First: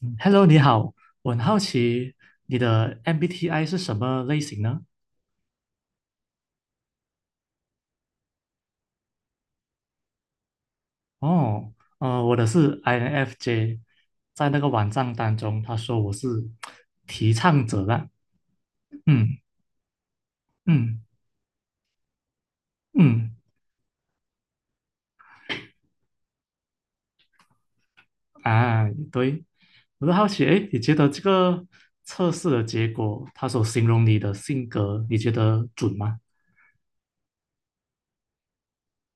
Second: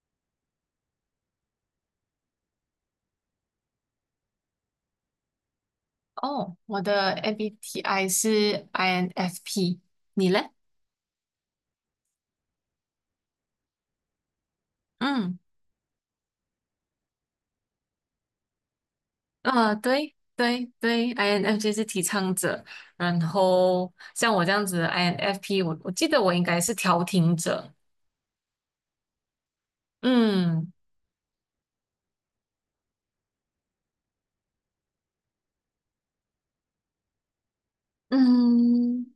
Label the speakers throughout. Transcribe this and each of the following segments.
Speaker 1: 嗯 Hello，你好，我很好奇你的 MBTI 是什么类型呢？
Speaker 2: 哦，我的 MBTI 是 INFP，你嘞？
Speaker 1: 哦，我的是 INFJ，在那个网站当
Speaker 2: 嗯。
Speaker 1: 中，他说我是提倡者啦。嗯
Speaker 2: 啊，对对
Speaker 1: 嗯
Speaker 2: 对，INFJ 是提倡者。然
Speaker 1: 嗯，
Speaker 2: 后像我这样子的 INFP，我记得我应该是调停者。
Speaker 1: 啊，对，我就好奇，哎，
Speaker 2: 嗯。
Speaker 1: 你觉得这个测试的结果，他所形容你的性格，你觉得准吗？
Speaker 2: 嗯。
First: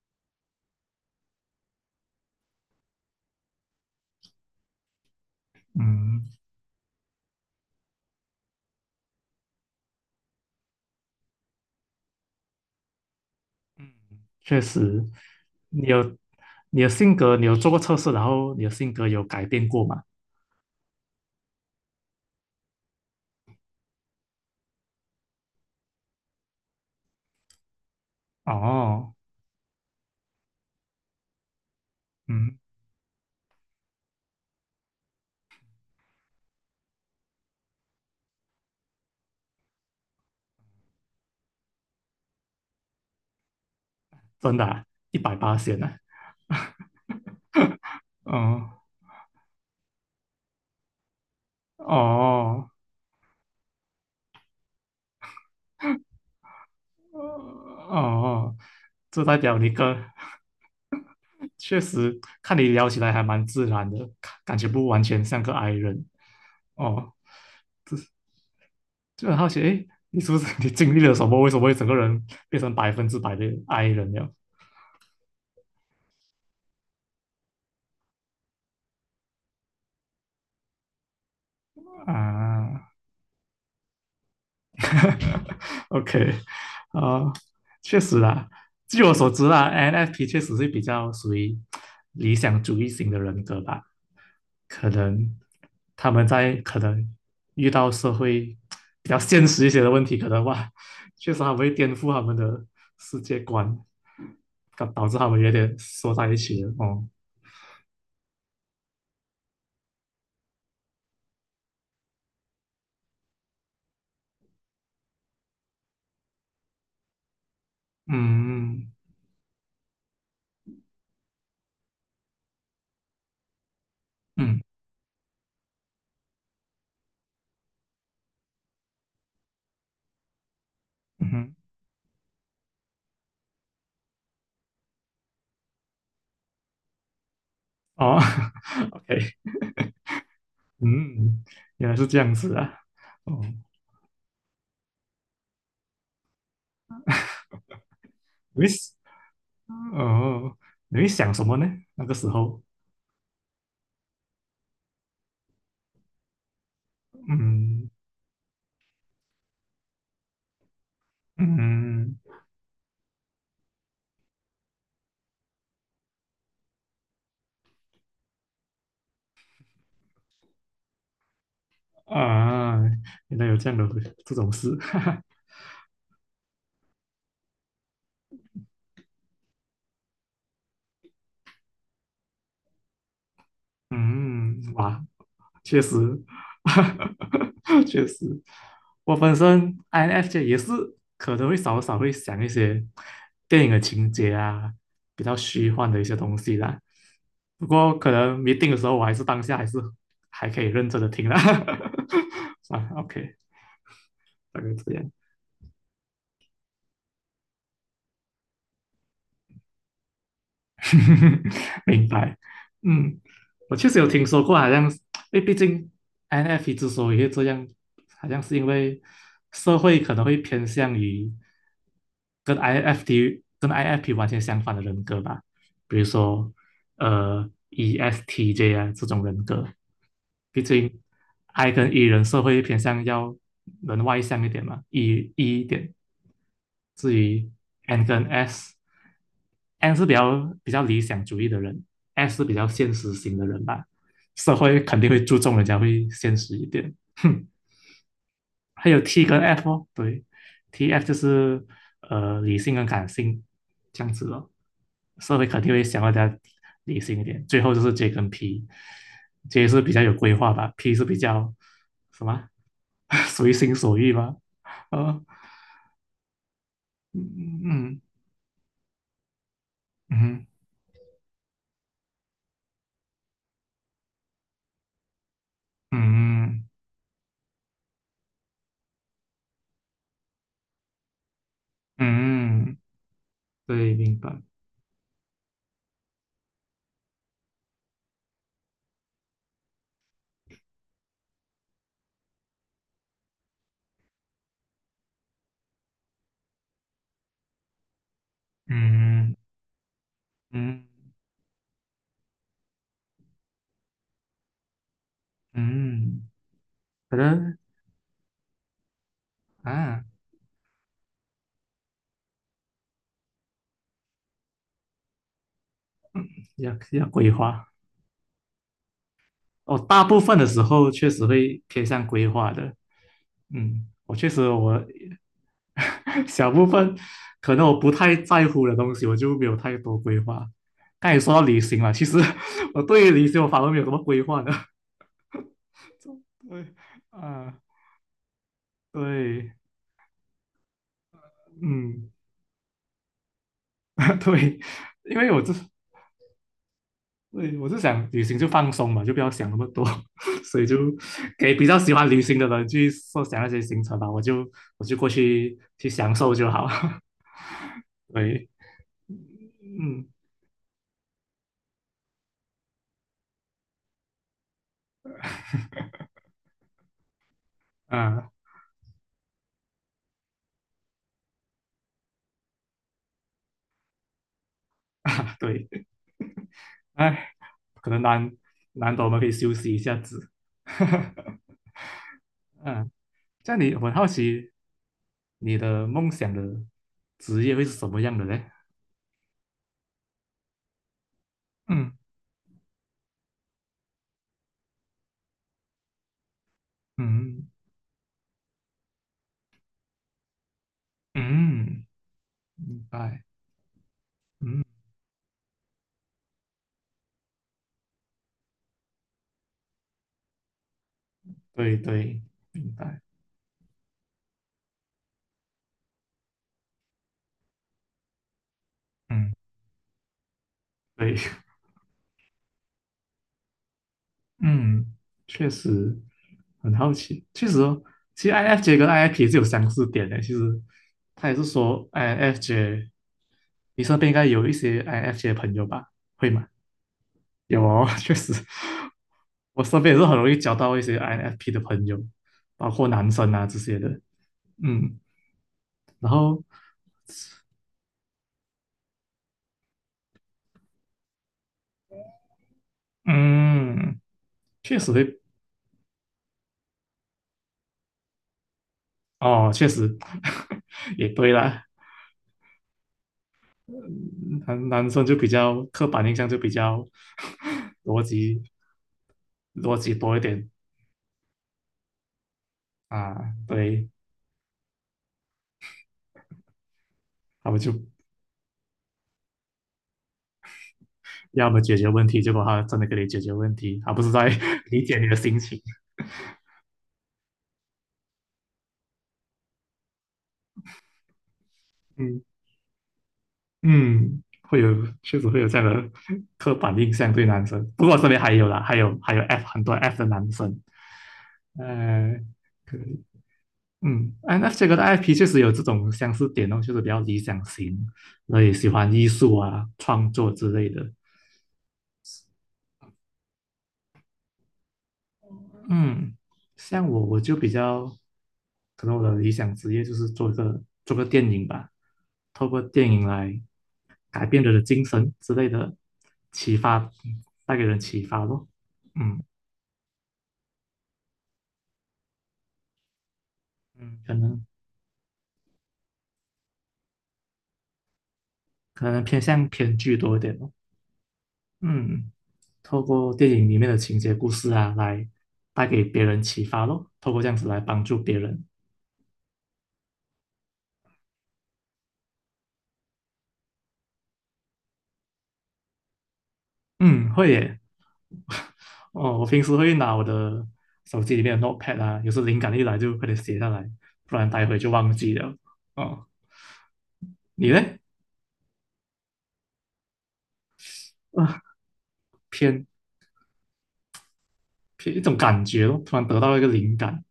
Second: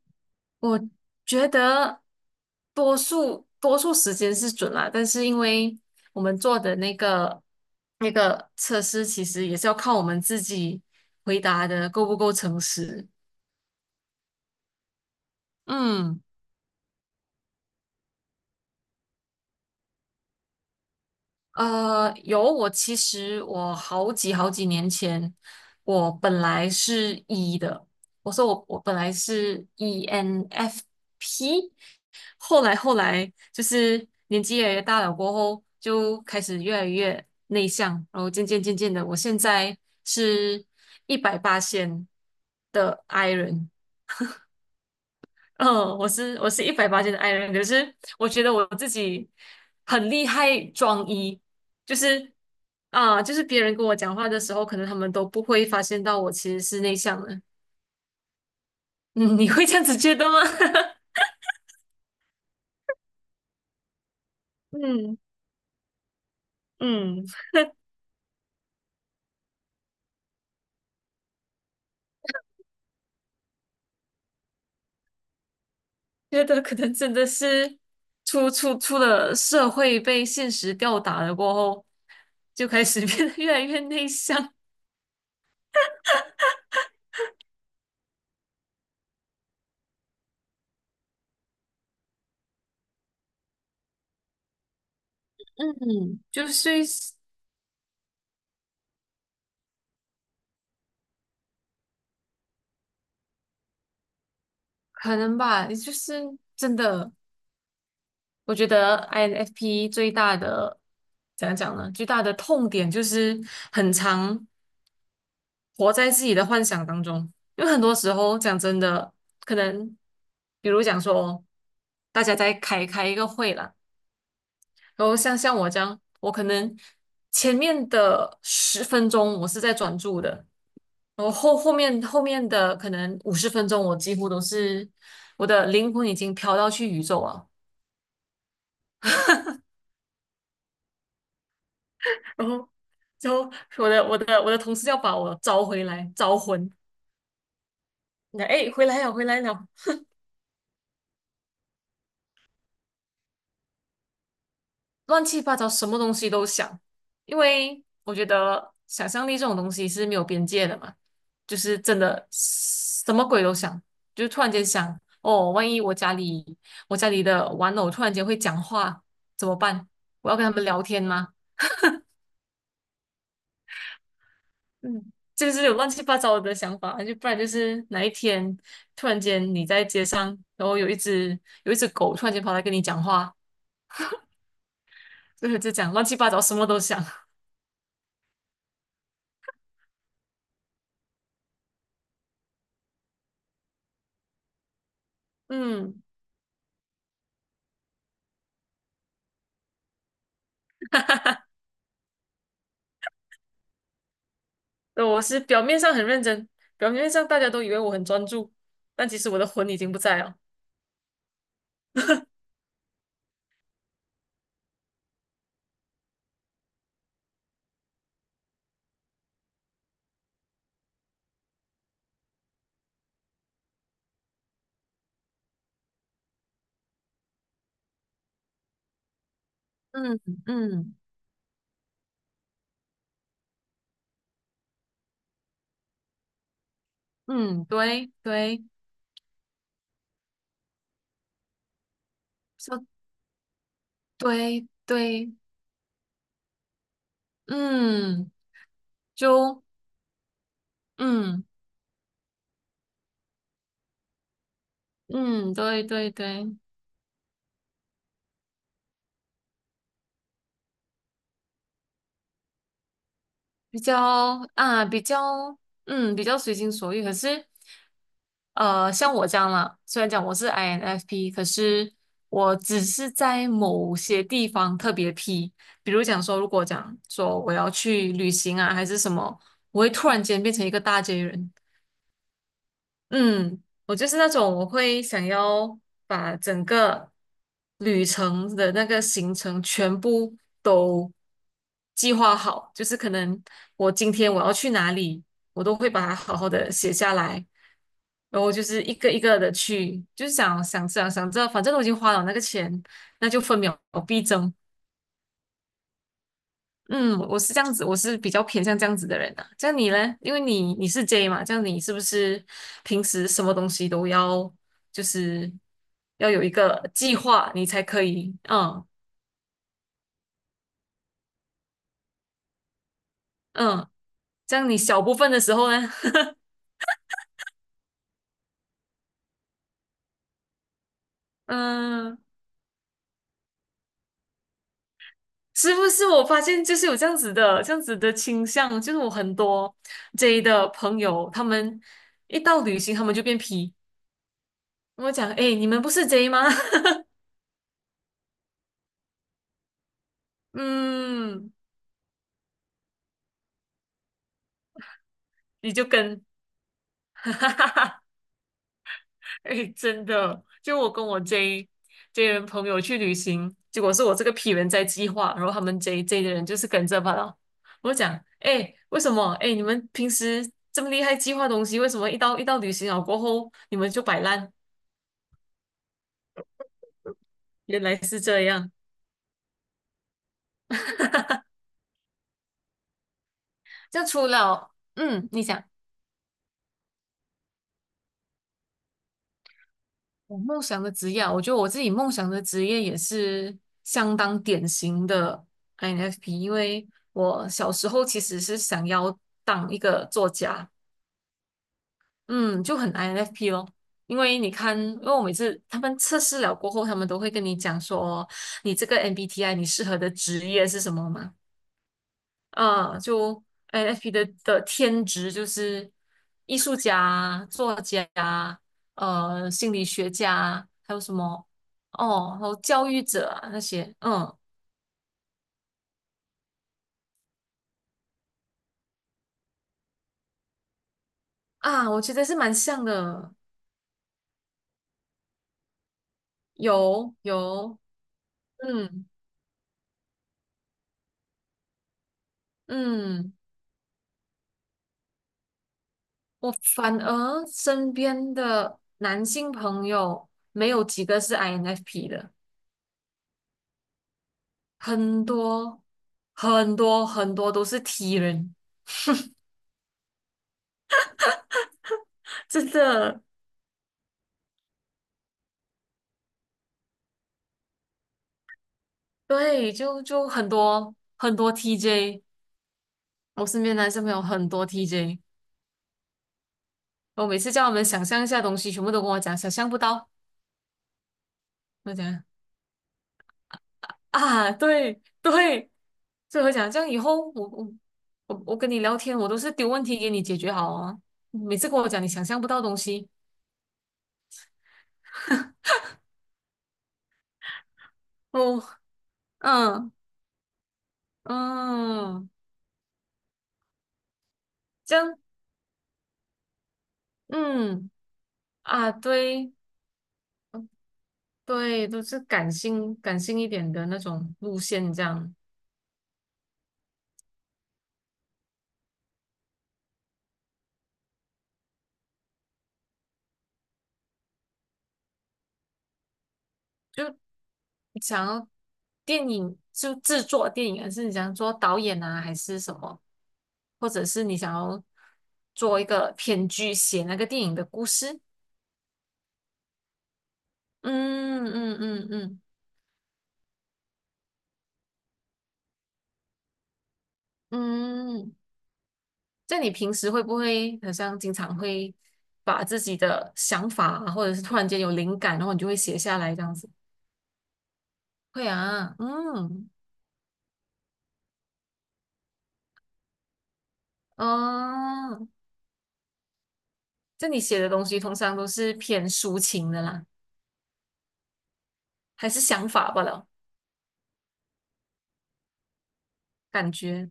Speaker 2: 我觉得多数时间是准啦，但是因为我
Speaker 1: 嗯
Speaker 2: 们做的那个测试，其实也是要靠我们自己回答的够不够诚实。
Speaker 1: 嗯，确实，你有
Speaker 2: 嗯。
Speaker 1: 你的性格，你有做过测试，然后你的性格有改变过吗？
Speaker 2: 有，我其实我好几年前，我本来是 E 的，我说我本来
Speaker 1: 哦。
Speaker 2: 是 ENFP，
Speaker 1: 嗯，
Speaker 2: 后来就是年纪越来越大了过后，就开始越来越内向，然后渐渐渐渐的，我现在是一百八线的 I 人。
Speaker 1: 真的啊，一百八仙呢？
Speaker 2: 嗯，我是180斤的 i 人，可是我觉得我
Speaker 1: 哦
Speaker 2: 自己很厉害装一，就是
Speaker 1: 哦
Speaker 2: 啊、就是别人跟我讲话的时候，可能他们都不会发现到我其实是内
Speaker 1: 哦，
Speaker 2: 向的。
Speaker 1: 哦，这代
Speaker 2: 嗯，你
Speaker 1: 表
Speaker 2: 会
Speaker 1: 你
Speaker 2: 这样
Speaker 1: 跟
Speaker 2: 子觉得吗？
Speaker 1: 确实看你聊起来还蛮自然的，看感觉 不完
Speaker 2: 嗯。
Speaker 1: 全像个 i 人哦。
Speaker 2: 嗯。
Speaker 1: 就很好奇，诶，你是不是 你经历了什么？为什么会整个人变成百分之百的 i 人了
Speaker 2: 觉得可能真的是出了社会被现实吊打了过后，就开
Speaker 1: 啊
Speaker 2: 始 变得越来越内向。
Speaker 1: ？OK， 啊，确实啦，据我所知啦，NFP 确实是比较属于理想主义型的人格吧。可能他
Speaker 2: 嗯，
Speaker 1: 们
Speaker 2: 就
Speaker 1: 在可
Speaker 2: 是
Speaker 1: 能遇到社会比较现实一些的问题，可能哇，确实他们会颠覆他们的世界观，导导
Speaker 2: 可
Speaker 1: 致他
Speaker 2: 能
Speaker 1: 们有
Speaker 2: 吧，
Speaker 1: 点
Speaker 2: 就是
Speaker 1: 缩在一起了
Speaker 2: 真
Speaker 1: 哦。
Speaker 2: 的。我觉得 INFP 最大的怎样讲呢？最大的痛点就是很常活在自己的幻想当中。因为很多时候讲真
Speaker 1: 嗯
Speaker 2: 的，可能比如讲说，大家在开一个会啦。
Speaker 1: 嗯
Speaker 2: 然后像我这样，我可能前面的十分钟我是在专注的，然
Speaker 1: 嗯
Speaker 2: 后
Speaker 1: 哼，
Speaker 2: 后面的可能50分钟，我几乎都是我的灵魂已经飘到去宇宙了。
Speaker 1: 哦 ，OK，嗯，原来是这样
Speaker 2: 然
Speaker 1: 子
Speaker 2: 后
Speaker 1: 啊。哦，
Speaker 2: 就我的同事要把我招回来，招魂。那
Speaker 1: 你
Speaker 2: 哎，
Speaker 1: 会
Speaker 2: 回来了，回来了，
Speaker 1: 哦，你会想什么呢？那个时候，
Speaker 2: 乱七八糟，什么东西都想。因为
Speaker 1: 嗯
Speaker 2: 我觉得想象力这种东西是没有边界的嘛，就是真
Speaker 1: 嗯，
Speaker 2: 的什么鬼都想，就是突然间想，哦，万一我家里的玩偶突然间会讲话怎么办？我要跟他们聊天吗？
Speaker 1: 啊，原来有这样的这种事，哈
Speaker 2: 嗯，
Speaker 1: 哈，
Speaker 2: 这就是有乱七八糟的想法，就不然就是哪一天突然间你在街上，然后有一只狗突然间跑来跟你讲话。
Speaker 1: 嗯，哇，
Speaker 2: 就
Speaker 1: 确
Speaker 2: 讲
Speaker 1: 实，
Speaker 2: 乱七八糟，什么都想。
Speaker 1: 确实，我本身 INFJ 也是可能会少少会想一些电影的情节啊，比较虚幻的
Speaker 2: 嗯。
Speaker 1: 一些东西啦。不过可能没定的时候，我还是当下还是还可以认真的听啦。了 OK 大概这
Speaker 2: 哈，
Speaker 1: 样，
Speaker 2: 我是表面上很认真，表面上大家都以为我很专注，但其实我的魂已经不在了。
Speaker 1: 明白。嗯，我确实有听说过，好像因为毕竟 INFP 之所以会这样，好像是因为社会可能会偏向于。跟 INFT 跟 INFP 完全相反的人格吧，比如说呃 ESTJ 啊这种人格，
Speaker 2: 嗯。
Speaker 1: 毕
Speaker 2: 嗯。
Speaker 1: 竟 I 跟 E 人社会偏向要人外向一点嘛，E E 一点。至于
Speaker 2: 嗯，
Speaker 1: N
Speaker 2: 对
Speaker 1: 跟
Speaker 2: 对。
Speaker 1: S，N 是比较比较理想主义的人，S 是比较现
Speaker 2: 说
Speaker 1: 实型的人吧，社
Speaker 2: 对
Speaker 1: 会肯定会
Speaker 2: 对。
Speaker 1: 注重人家会现实一点。哼，
Speaker 2: 嗯。
Speaker 1: 还有 T 跟
Speaker 2: 就。
Speaker 1: F 哦，对，T F 就
Speaker 2: 嗯。
Speaker 1: 是呃理性跟感性这样子了。社会
Speaker 2: 嗯，
Speaker 1: 肯定
Speaker 2: 对
Speaker 1: 会想
Speaker 2: 对
Speaker 1: 要大家
Speaker 2: 对。
Speaker 1: 理性一点。最后就是 J 跟 P，J 是比较有规划吧，P 是比较什么 随心
Speaker 2: 比
Speaker 1: 所欲吧？
Speaker 2: 较啊，比
Speaker 1: 呃，
Speaker 2: 较嗯，比较随心所欲。可是，
Speaker 1: 嗯嗯
Speaker 2: 像我这样啦，虽然讲我
Speaker 1: 嗯
Speaker 2: 是 INFP，可是我只是在某些地方特别 P。比如讲说，如
Speaker 1: 嗯
Speaker 2: 果讲说我要去旅行啊，还是什么，我会突然间变成一个大 J 人。
Speaker 1: 嗯，嗯
Speaker 2: 嗯，
Speaker 1: 对，
Speaker 2: 我就是
Speaker 1: 明
Speaker 2: 那
Speaker 1: 白。
Speaker 2: 种我会想要把整个旅程的那个行程全部都计划好，就是可能我今天我要去哪里，我都会把它好好的写下来，然后就是一个一
Speaker 1: 嗯
Speaker 2: 个的去，就是想
Speaker 1: 嗯
Speaker 2: 想这样，想着，反正都已经花了那个钱，那就分秒必争。
Speaker 1: 嗯，可
Speaker 2: 嗯，我是
Speaker 1: 能
Speaker 2: 这样子，我是比较偏向这样子的人啊。像你
Speaker 1: 啊，
Speaker 2: 呢？因为你是 J 嘛，这样你是不是平时什么东西都要就是要有一
Speaker 1: 要
Speaker 2: 个
Speaker 1: 要
Speaker 2: 计
Speaker 1: 规
Speaker 2: 划，你
Speaker 1: 划。
Speaker 2: 才可以？嗯。
Speaker 1: 哦，大部分的时候确实会偏向规划的。嗯，
Speaker 2: 嗯。
Speaker 1: 我确实
Speaker 2: 这样你
Speaker 1: 我
Speaker 2: 小部分的时候呢？
Speaker 1: 小部分可能我不太在乎的东西，我就没有太多规划。刚才也说到旅行了，其实
Speaker 2: 嗯，
Speaker 1: 我对于旅行我反而没有什么规划的。
Speaker 2: 是不是我发 现
Speaker 1: 对，
Speaker 2: 就是有这样子
Speaker 1: 啊，
Speaker 2: 的这样子的倾向，就是我很
Speaker 1: 对，
Speaker 2: 多 J 的朋友，他们
Speaker 1: 嗯，
Speaker 2: 一到旅行，他们就变 P。
Speaker 1: 对，
Speaker 2: 我
Speaker 1: 因为
Speaker 2: 讲，
Speaker 1: 我就
Speaker 2: 哎，
Speaker 1: 是，
Speaker 2: 你们不是 J 吗？
Speaker 1: 对，我就想旅行就放松嘛，就不要想那么多，所以就
Speaker 2: 嗯，
Speaker 1: 给比较喜欢旅行的人去设想那些行程吧，我就过去
Speaker 2: 你就
Speaker 1: 去享
Speaker 2: 跟。
Speaker 1: 受就好。对，
Speaker 2: 哎，真
Speaker 1: 嗯，
Speaker 2: 的，就我跟我 J 人朋友去旅行，结果是我这个 P 人在计划，然后他们 J 的人就是跟着罢了。我就讲，
Speaker 1: 啊
Speaker 2: 哎，为什么？哎，你们平时这么厉害计划东西，为什么一到旅行了过后，你们就摆烂？
Speaker 1: 对，哎。
Speaker 2: 原
Speaker 1: 可
Speaker 2: 来
Speaker 1: 能
Speaker 2: 是
Speaker 1: 难
Speaker 2: 这样。
Speaker 1: 难得我们可以休息一下子。嗯，这样你我很
Speaker 2: 就
Speaker 1: 好
Speaker 2: 除
Speaker 1: 奇，
Speaker 2: 了，嗯，你
Speaker 1: 你
Speaker 2: 讲
Speaker 1: 的梦想的职业会是什么样的嘞？
Speaker 2: 我梦想的职业啊，我觉得我自己
Speaker 1: 嗯
Speaker 2: 梦想的职业也是相当典型的 INFP，因为
Speaker 1: 嗯
Speaker 2: 我小时候其实是想要当一个作家。
Speaker 1: 嗯，
Speaker 2: 嗯，就
Speaker 1: 明
Speaker 2: 很
Speaker 1: 白。
Speaker 2: INFP 咯。因为你
Speaker 1: 嗯，
Speaker 2: 看，因为我每次他们测试了过后，他们都会跟你讲说，你这个 MBTI 你适合的职业是什么嘛？
Speaker 1: 对对，明
Speaker 2: 嗯，
Speaker 1: 白。
Speaker 2: 就 INFP 的天职就是艺术家、作家、
Speaker 1: 嗯，
Speaker 2: 心理学家，还有什
Speaker 1: 对，
Speaker 2: 么哦，还有教育者啊那些。嗯。
Speaker 1: 嗯，确实很好奇。确实哦，其实 i N f j 跟 INFP 是有相似点的。其实他也是说
Speaker 2: 啊，我
Speaker 1: i
Speaker 2: 觉
Speaker 1: N
Speaker 2: 得是
Speaker 1: f
Speaker 2: 蛮像
Speaker 1: j
Speaker 2: 的。
Speaker 1: 你身边应该有一些 i N f j 的朋友吧？会吗？
Speaker 2: 有
Speaker 1: 有
Speaker 2: 有。
Speaker 1: 哦，确实，
Speaker 2: 嗯。
Speaker 1: 我身边也是很容易交到一些 INFP 的朋友，包括男生
Speaker 2: 嗯。
Speaker 1: 啊这些的。嗯，然后
Speaker 2: 我反而身边的男性朋友没有几个是 INFP 的，
Speaker 1: 嗯，确实会
Speaker 2: 很多很多很多都是 T 人，
Speaker 1: 哦，确实 也对啦。
Speaker 2: 真的。
Speaker 1: 男生就比较刻板印象就比较 逻辑
Speaker 2: 对，
Speaker 1: 逻辑
Speaker 2: 就
Speaker 1: 多一
Speaker 2: 就很
Speaker 1: 点
Speaker 2: 多很多 TJ。
Speaker 1: 啊，
Speaker 2: 我身边
Speaker 1: 对，
Speaker 2: 男生朋友很多 TJ，我每
Speaker 1: 他
Speaker 2: 次
Speaker 1: 们
Speaker 2: 叫他
Speaker 1: 就
Speaker 2: 们想象一下东西，全部都跟我讲想象不到。
Speaker 1: 要么解决
Speaker 2: 我
Speaker 1: 问题，
Speaker 2: 讲
Speaker 1: 结果他真的给你解决问题，而不是在
Speaker 2: 啊，
Speaker 1: 理解
Speaker 2: 对
Speaker 1: 你的心情。
Speaker 2: 对，所以我讲这样以后我跟你聊天，我都是丢问题给你解决好啊，每次跟我讲你
Speaker 1: 嗯
Speaker 2: 想象不到东西。
Speaker 1: 嗯，会有，确实会有这样的 刻板印象对男生。不过我身边还有啦，
Speaker 2: 哦。
Speaker 1: 还有 F 很多
Speaker 2: 嗯。
Speaker 1: F 的男生，呃，
Speaker 2: 嗯。
Speaker 1: 可以，嗯 n f 这个的
Speaker 2: 这
Speaker 1: IP
Speaker 2: 样。
Speaker 1: 确实有这种相似点哦，就是比较理想型，
Speaker 2: 嗯。
Speaker 1: 然后也喜欢
Speaker 2: 啊，
Speaker 1: 艺术
Speaker 2: 对。
Speaker 1: 啊、创作之
Speaker 2: 嗯，
Speaker 1: 类的。
Speaker 2: 对，都是感性一点的那种路线。这样
Speaker 1: 嗯，像我就比较，可能我的理想职业就是做个电影吧，透过电影来改变人的精神之类的启发，
Speaker 2: 就
Speaker 1: 带给人启发
Speaker 2: 想要
Speaker 1: 咯。嗯
Speaker 2: 电影就制作电影，还是你想做导演啊，还是什么，或
Speaker 1: 嗯，
Speaker 2: 者
Speaker 1: 可
Speaker 2: 是你
Speaker 1: 能
Speaker 2: 想要做一个编剧，写那个电影的故事？
Speaker 1: 可能偏向偏剧多一点咯。
Speaker 2: 嗯。嗯。嗯。
Speaker 1: 嗯，
Speaker 2: 嗯。
Speaker 1: 透过电影里面的情节故事啊，来带给别人启发咯，透过这样子来帮助别
Speaker 2: 嗯，
Speaker 1: 人。
Speaker 2: 在你平时会不会好像经常会把自己的想法啊，或者是突然间有灵感，然后你就会写下来这样子？
Speaker 1: 嗯，会耶。
Speaker 2: 会 啊。
Speaker 1: 哦，我平时
Speaker 2: 嗯。
Speaker 1: 会拿我的手机里面的 Notepad 啊，有时灵感一来就快点写下来，不然待会就忘记
Speaker 2: 哦，
Speaker 1: 了。哦，
Speaker 2: 这你
Speaker 1: 你
Speaker 2: 写的
Speaker 1: 嘞？
Speaker 2: 东西通常都是偏抒情的啦，
Speaker 1: 啊，
Speaker 2: 还是
Speaker 1: 偏
Speaker 2: 想法罢了？
Speaker 1: 偏一种感觉咯，突然得到一个
Speaker 2: 感
Speaker 1: 灵感，
Speaker 2: 觉。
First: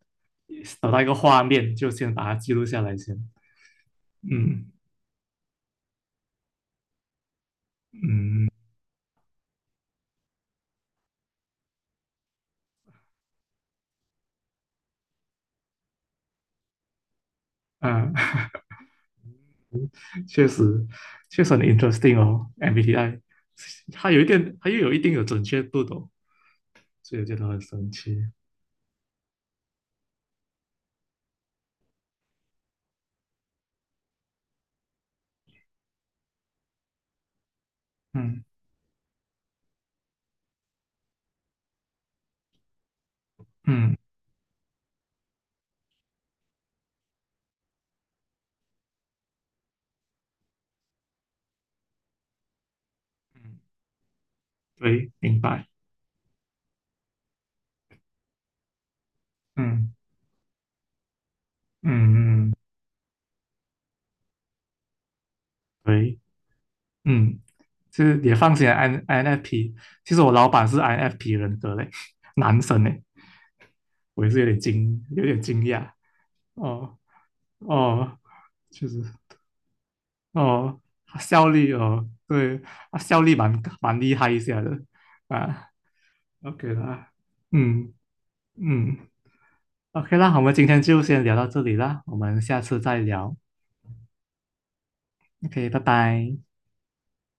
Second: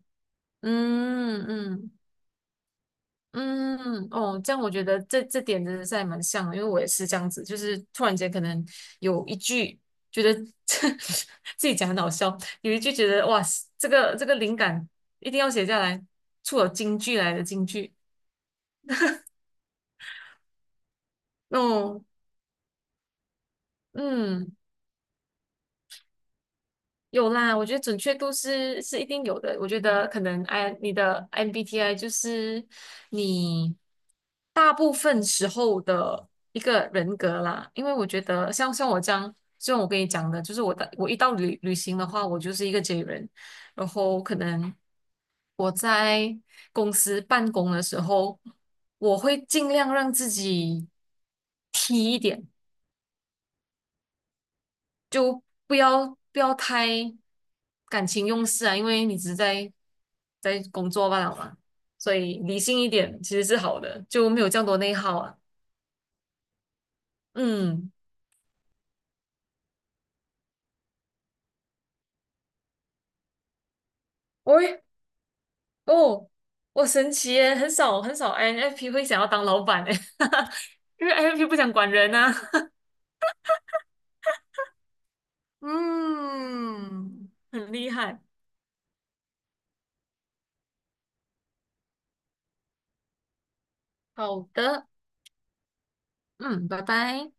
Speaker 1: 找到一个画
Speaker 2: 嗯。
Speaker 1: 面，就
Speaker 2: 嗯。
Speaker 1: 先把它记录下来先。
Speaker 2: 嗯。哦，这样
Speaker 1: 嗯
Speaker 2: 我觉得这点真的是还蛮像的，因为我也是这样子，就是突然间可
Speaker 1: 嗯
Speaker 2: 能有一句觉得 自己讲很好笑，有一句觉得哇，这个灵感一定要写下来，出了京剧来的金句。
Speaker 1: 嗯，确实确实很
Speaker 2: 哦。
Speaker 1: interesting 哦，MBTI，它有一
Speaker 2: 嗯。
Speaker 1: 点，它又有一定的准确度的哦，所以我
Speaker 2: 有
Speaker 1: 觉得
Speaker 2: 啦，
Speaker 1: 很
Speaker 2: 我觉得
Speaker 1: 神
Speaker 2: 准确
Speaker 1: 奇。
Speaker 2: 度是一定有的。我觉得可能 I 你的 MBTI 就是你大部分时候的一个人格啦，因为我觉
Speaker 1: 嗯
Speaker 2: 得像我这样，就像我跟你讲的，就是我一到旅行的话，我就是一个 J 人。然
Speaker 1: 嗯
Speaker 2: 后可能我在公司办公的时候，我会尽量让自己 T 一点。
Speaker 1: 嗯，对，明
Speaker 2: 就
Speaker 1: 白。
Speaker 2: 不要太感情用事啊，因为你只是在
Speaker 1: 嗯
Speaker 2: 在工作罢了嘛，所以
Speaker 1: 嗯嗯，
Speaker 2: 理性一点其实是好的，就没有这样多内耗啊。
Speaker 1: 对，嗯，
Speaker 2: 嗯。
Speaker 1: 就是也放心，INFP。其实我老板是 INFP 人格嘞，男生嘞，我也是
Speaker 2: 喂。
Speaker 1: 有点惊讶。
Speaker 2: 哦，我
Speaker 1: 哦
Speaker 2: 神奇耶，很少很
Speaker 1: 哦，
Speaker 2: 少 I n f
Speaker 1: 确
Speaker 2: p
Speaker 1: 实，
Speaker 2: 会想要当老板诶。
Speaker 1: 哦，
Speaker 2: 因为
Speaker 1: 啊
Speaker 2: INFP
Speaker 1: 效
Speaker 2: 不
Speaker 1: 率
Speaker 2: 想管
Speaker 1: 哦，
Speaker 2: 人啊。
Speaker 1: 对，啊效率蛮厉害一下的啊，OK 啦，
Speaker 2: 嗯，很厉
Speaker 1: 嗯
Speaker 2: 害。
Speaker 1: 嗯，OK 啦，我们今天就先聊到这里啦，我们下次再聊
Speaker 2: 好的。
Speaker 1: ，OK，拜拜。
Speaker 2: 嗯，拜拜。